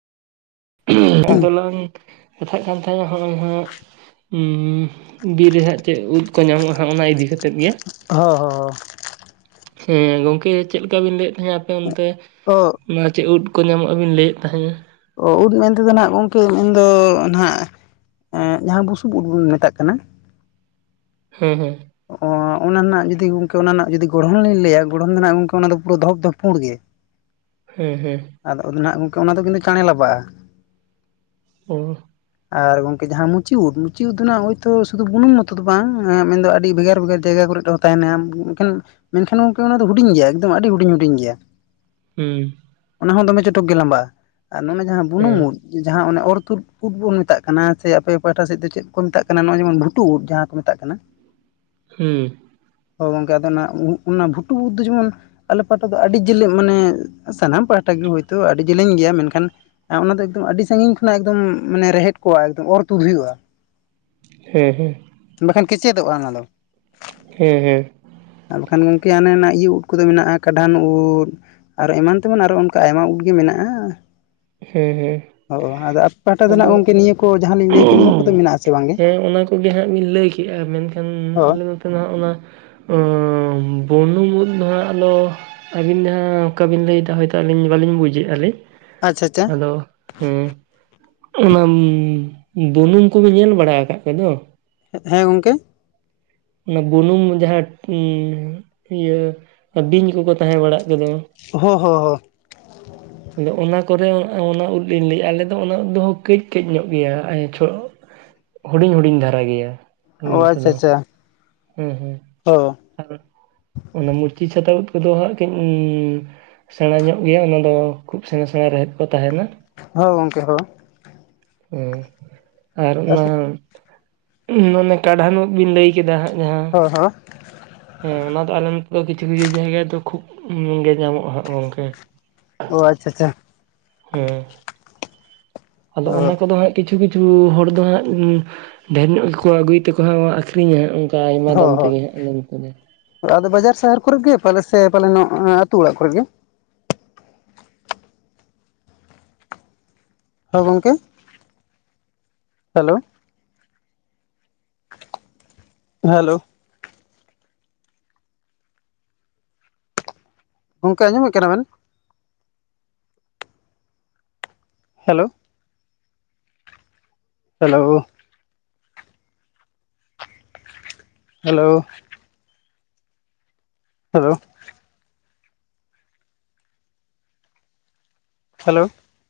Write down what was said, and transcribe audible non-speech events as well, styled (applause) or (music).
ᱟᱫᱚ ᱞᱟᱝ ᱠᱟᱛᱷᱟᱜ ᱠᱟᱱ ᱛᱟᱦᱮᱱᱟ ᱦᱚᱞᱟ ᱢᱟ ᱦᱟᱸᱜᱟᱜ᱾ ᱦᱩᱸ ᱦᱩᱸ ᱵᱤᱨ ᱨᱮᱦᱟᱜ ᱪᱮᱜ ᱩᱛ ᱠᱚ ᱧᱟᱢᱚᱜ-ᱟ ᱦᱟᱸᱜ ᱚᱱᱟ ᱤᱫᱤ ᱠᱟᱛᱮᱫ ᱜᱮ᱾ ᱦᱚᱸ ᱦᱚᱸ ᱦᱚᱸ᱾ ᱦᱮᱸ ᱜᱚᱝᱠᱮ ᱪᱮᱫ ᱞᱮᱠᱟ ᱵᱤᱱ ᱞᱟᱹᱭᱮᱜ ᱛᱟᱦᱮᱸᱱᱟ ᱟᱯᱮ ᱚᱱᱛᱮ ᱚ ᱚᱱᱟ ᱪᱮᱝ ᱩᱴ ᱠᱚ ᱧᱟᱢᱚᱜᱼᱟ ᱵᱤᱱ ᱞᱟᱹᱭᱮᱜ ᱛᱟᱦᱮᱸᱜ? ᱚ ᱩᱫ ᱢᱮᱱᱛᱮ ᱫᱚ ᱱᱟᱜ ᱜᱚᱝᱠᱮ ᱢᱮᱱᱫᱚ ᱱᱟᱦᱟᱜ ᱮ ᱡᱟᱦᱟᱸ ᱵᱩᱥᱩᱵ ᱩᱫ ᱵᱚᱱ ᱢᱮᱛᱟᱜ ᱠᱟᱱᱟ᱾ ᱦᱩᱸ ᱦᱩᱸ᱾ ᱚᱻ ᱚᱱᱟ ᱨᱮᱱᱟᱜ ᱡᱩᱫᱤ ᱜᱚᱝᱠᱮ ᱚᱱᱟ ᱨᱮᱱᱟᱜ ᱡᱩᱫᱤ ᱜᱚᱲᱦᱚᱱ ᱞᱤᱧ ᱞᱟᱹᱭᱟ ᱜᱚᱲᱦᱚᱱ ᱱᱟᱜ ᱜᱚᱝᱠᱮ ᱚᱱᱟ ᱫᱚ ᱯᱩᱨᱟᱹ ᱫᱷᱚᱯ ᱫᱷᱚᱯ ᱯᱩᱲ ᱜᱮ᱾ ᱦᱩᱸ ᱦᱩᱸ᱾ ᱟᱫᱚ ᱱᱟᱦᱟᱜ ᱜᱚᱝᱠᱮ ᱚᱱᱟ ᱫᱚ ᱠᱤᱱᱛᱩ ᱪᱟᱬᱮ ᱞᱟᱵᱟᱜ-ᱟ᱾ ᱦᱩᱸ᱾ ᱟᱨ ᱜᱚᱝᱠᱮ ᱡᱟᱦᱟᱸ ᱢᱩᱪᱤ ᱩᱫ ᱢᱩᱪᱤ ᱩᱫ ᱫᱚ ᱱᱟᱜ ᱦᱚᱭᱛᱚ ᱥᱩᱫᱩ ᱵᱩᱱᱩᱢ ᱢᱚᱛᱚ ᱫᱚ ᱵᱟᱝ ᱢᱮᱱᱫᱚ ᱟᱹᱰᱤ ᱵᱷᱮᱜᱟᱨ ᱵᱷᱮᱜᱟᱨ ᱡᱟᱭᱜᱟ ᱠᱚᱨᱮ ᱛᱟᱦᱮᱱᱟ ᱢᱮᱱᱠᱷᱟᱱ ᱢᱮᱱᱠᱷᱟᱱ ᱜᱚᱝᱠᱮ ᱚᱱᱟ ᱫᱚ ᱦᱩᱰᱤᱧ ᱜᱮᱭᱟ ᱮᱠᱫᱚᱢ ᱟᱹᱰᱤ ᱦᱩᱰᱤᱧ ᱦᱩᱰᱤᱧ ᱜᱮᱭᱟ᱾ ᱦᱩᱸ᱾ ᱚᱱᱟ ᱦᱚᱸ ᱫᱚᱢᱮ ᱪᱚᱴᱚᱠ ᱜᱮ ᱞᱟᱢᱵᱟᱜᱼᱟ ᱟᱨ ᱚᱱᱮ ᱡᱟᱦᱟᱸ ᱵᱩᱱᱩᱢ ᱦᱮᱸ ᱩᱫ ᱡᱟᱦᱟᱸ ᱚᱱᱮ ᱚᱨ ᱛᱩᱫ ᱩᱫ ᱵᱩᱱ ᱢᱮᱛᱟᱜ ᱠᱟᱱᱟ ᱥᱮ ᱟᱯᱮ ᱯᱟᱦᱴᱟ ᱥᱮᱫ ᱫᱚ ᱪᱮᱫ ᱠᱚ ᱢᱮᱛᱟᱜ ᱠᱟᱱᱟ ᱱᱚᱜᱚᱭ ᱡᱮᱢᱚᱱ ᱵᱷᱩᱴᱩ ᱩᱫ ᱡᱟᱦᱟᱸ ᱠᱚ ᱢᱮᱛᱟᱜ ᱠᱟᱱᱟ ᱦᱩᱸ᱾ ᱚ ᱜᱚᱝᱠᱮ ᱟᱫᱚ ᱚᱱᱟ ᱵᱷᱩᱴᱩᱵ ᱚᱱᱟ ᱵᱷᱩᱴᱩᱵ ᱩᱫ ᱫᱚ ᱡᱮᱢᱚᱱ ᱟᱞᱮ ᱯᱟᱦᱴᱟ ᱫᱚ ᱟᱹᱰᱤ ᱡᱮᱞᱮᱧ ᱢᱟᱱᱮ ᱥᱟᱱᱟᱢ ᱯᱟᱦᱴᱟ ᱜᱤ ᱦᱳᱭᱛᱚ ᱟᱹᱰᱤ ᱡᱮᱞᱮᱧ ᱜᱮᱭᱟ ᱢᱮᱱᱠᱷᱟᱱ ᱚᱱᱟ ᱫᱚ ᱮᱠᱫᱚᱢ ᱟᱹᱰᱤ ᱥᱟᱺᱜᱤᱧ ᱠᱷᱚᱱᱟᱜ ᱮᱠᱫᱚᱢ ᱢᱟᱱᱮ ᱨᱮᱦᱮᱫ ᱠᱚᱜᱟ ᱮᱠᱫᱚᱢ ᱚᱨ ᱛᱩ ᱦᱩᱭᱩᱜ-ᱟ᱾ ᱦᱮᱸ ᱦᱮᱸ᱾ ᱵᱟᱠᱷᱟᱱ ᱠᱮᱪᱮᱫᱚᱜ-ᱟ ᱚᱱᱟ ᱫᱚ᱾ ᱦᱮᱸ ᱦᱮᱸ᱾ ᱟᱨ ᱵᱟᱠᱷᱟᱱ ᱜᱚᱢᱠᱮ ᱦᱟᱱᱮ ᱦᱟᱱᱟ ᱤᱭᱟᱹ ᱩᱜ ᱠᱚᱫᱚ ᱢᱮᱱᱟᱜ-ᱟ ᱠᱟᱰᱷᱟᱱ ᱩᱫ᱾ ᱟᱨ ᱮᱢᱟᱱ ᱛᱮᱢᱟᱱ ᱟᱨᱚ ᱚᱱᱠᱟ ᱟᱭᱢᱟ ᱩᱫ ᱜᱮ ᱢᱮᱱᱟᱜᱼᱟ᱾ ᱦᱩᱸ ᱚ ᱟᱫᱚ ᱟᱯᱮ ᱯᱟᱦᱴᱟ ᱦᱩᱸ᱾ ᱫᱚ ᱱᱟᱜ ᱟᱫᱚ ᱜᱚᱝᱠᱮ ᱱᱤᱭᱟᱹ ᱠᱚ ᱡᱟᱦᱟᱸ ᱞᱤᱧ ᱞᱟᱹᱭ ᱠᱮᱫ ᱱᱤᱭᱟᱹ ᱠᱚᱫᱚ ᱢᱮᱱᱟᱜ ᱟᱥᱮ ᱵᱟᱝ ᱜᱮ ᱦᱮᱸ ᱚᱱᱟ ᱠᱚᱜᱮ ᱦᱟᱸᱜ ᱵᱤᱱ ᱞᱟᱹᱭ ᱠᱮ ᱠᱮᱜ-ᱟ ᱢᱮᱱᱠᱷᱟᱱ ᱦᱳᱭ ᱟᱞᱮ ᱱᱚᱛᱮ ᱢᱟ ᱚᱱᱟ ᱚ ᱵᱩᱱᱩᱢ ᱩᱫ ᱫᱚᱦᱟᱜ ᱫᱚ ᱟᱹᱵᱤᱱ ᱡᱟᱦᱟᱸ ᱚᱠᱟ ᱵᱤᱱ ᱞᱟᱹᱭ ᱫᱟ ᱦᱳᱭ ᱛᱚ ᱟᱹᱞᱤᱧ ᱵᱟᱞᱤᱧ ᱵᱩᱡᱟᱹᱜ ᱟᱞᱮ ᱟᱪᱪᱷᱟ ᱟᱪᱪᱷᱟ᱾ ᱟᱫᱚ ᱦᱩᱸ ᱚᱱᱟᱢ ᱵᱩᱱᱩᱢ ᱠᱚ ᱵᱮᱱ ᱧᱮᱞ ᱵᱟᱲᱟ ᱟᱠᱟᱜ ᱠᱜ ᱫᱚ᱾ ᱦᱮᱸ ᱜᱚᱝᱠᱮ᱾ ᱚᱱᱟ ᱵᱩᱱᱩᱢ ᱡᱟᱦᱟᱸ ᱴᱤ ᱤᱭᱟᱹ ᱵᱤᱧ ᱠᱚᱠᱚ ᱛᱟᱦᱮᱸ ᱵᱟᱲᱟᱜ ᱜᱮ ᱫᱚ᱾ ᱦᱚᱸ ᱦᱚᱸ ᱦᱚᱸ᱾ ᱟᱫᱚ ᱚᱱᱟ ᱠᱚᱨᱮ ᱚᱱᱟ ᱩᱫ ᱞᱤᱧ ᱞᱟᱹᱭᱮᱜ-ᱟ ᱟᱞᱮ ᱫᱚ ᱚᱱᱟ ᱩᱫ ᱫᱚ ᱠᱟᱹᱡ ᱠᱟᱹᱡ ᱧᱚᱜ ᱜᱮᱭᱟ ᱟᱭᱪᱷᱚ ᱦᱩᱰᱤᱧ ᱦᱩᱰᱤᱧ ᱫᱷᱟᱨᱟ ᱜᱮᱭᱟ᱾ ᱚ ᱟᱪᱪᱷᱟ ᱟᱪᱪᱷᱟ᱾ ᱦᱩᱸ ᱦᱩᱸ ᱦᱚᱸ ᱟᱨ ᱚᱱᱟ ᱢᱩᱪᱤ ᱪᱷᱟᱛᱟ ᱩᱫ ᱠᱚᱫᱚ (inaudible) ᱥᱮᱬᱟ ᱧᱚᱜ ᱜᱮᱭᱟ ᱚᱱᱟᱫᱚ ᱠᱷᱩᱵ ᱥᱮᱬᱟ ᱥᱮᱬᱟ ᱨᱮᱦᱮᱫ ᱠᱚ ᱛᱟᱦᱮᱱᱟ᱾ ᱦᱚ ᱜᱚᱝᱠᱮ ᱦᱚ᱾ ᱦᱩᱸ ᱟᱨ ᱚᱱᱟ ᱚᱱᱮ ᱠᱟᱰᱷᱟᱱᱚᱜ ᱵᱤᱱ ᱞᱟᱹᱭ ᱠᱮᱫᱟ ᱦᱟᱸᱜ ᱡᱟᱦᱟᱸ (unintelligible) ᱦᱮᱸ ᱚᱱᱟ ᱫᱚ ᱟᱞᱮ ᱱᱚᱛᱮ ᱫᱚ ᱠᱤᱪᱷᱩ ᱠᱤᱪᱷᱩ ᱡᱟᱭᱜᱟ ᱫᱚ ᱠᱷᱩᱵ ᱜᱮ ᱧᱟᱢᱚᱜᱼᱟ ᱦᱟᱸᱜ ᱜᱚᱝᱠᱮ᱾ ᱚ ᱟᱪᱪᱷᱟ ᱟᱪᱷᱟ᱾ ᱦᱮᱸ ᱟᱫᱚ ᱚᱱᱟ ᱦᱚᱸ ᱠᱚᱫᱚ ᱦᱟᱸᱜ ᱠᱤᱪᱷᱩ ᱠᱤᱪᱷᱩ ᱦᱚᱲ ᱫᱚ ᱦᱟᱸᱜ ᱩᱸ ᱰᱷᱮᱨ ᱧᱚᱜ ᱜᱮᱠᱚ ᱟᱹᱜᱩᱭ ᱛᱮᱠᱚ ᱟᱹᱠᱷᱨᱤᱧᱟ ᱦᱟᱸᱜ ᱩᱸ᱾ ᱠᱟ ᱟᱭᱢᱟ ᱦᱚᱸ ᱫᱟᱢ ᱛᱮᱜᱮ (inaudible) ᱟᱫᱚ ᱵᱟᱡᱟᱨ ᱥᱟᱦᱟᱨ ᱠᱚᱨᱮᱜ ᱜᱮ ᱯᱟᱞᱮ ᱥᱮ ᱯᱟᱞᱮ ᱱᱚᱜ ᱟᱹᱛᱩ ᱚᱲᱟᱜ ᱠᱚᱨᱮᱜ ᱜᱮ? ᱦᱚᱸ ᱜᱚᱝᱠᱮ, ᱦᱮᱞᱳ᱾ ᱦᱮᱞᱳ᱾ ᱜᱚᱝᱠᱮ ᱟᱸᱡᱚᱢᱮᱫ ᱠᱟᱱᱟ ᱵᱮᱱ? Hello. Hello. Hello. Hello. Hello.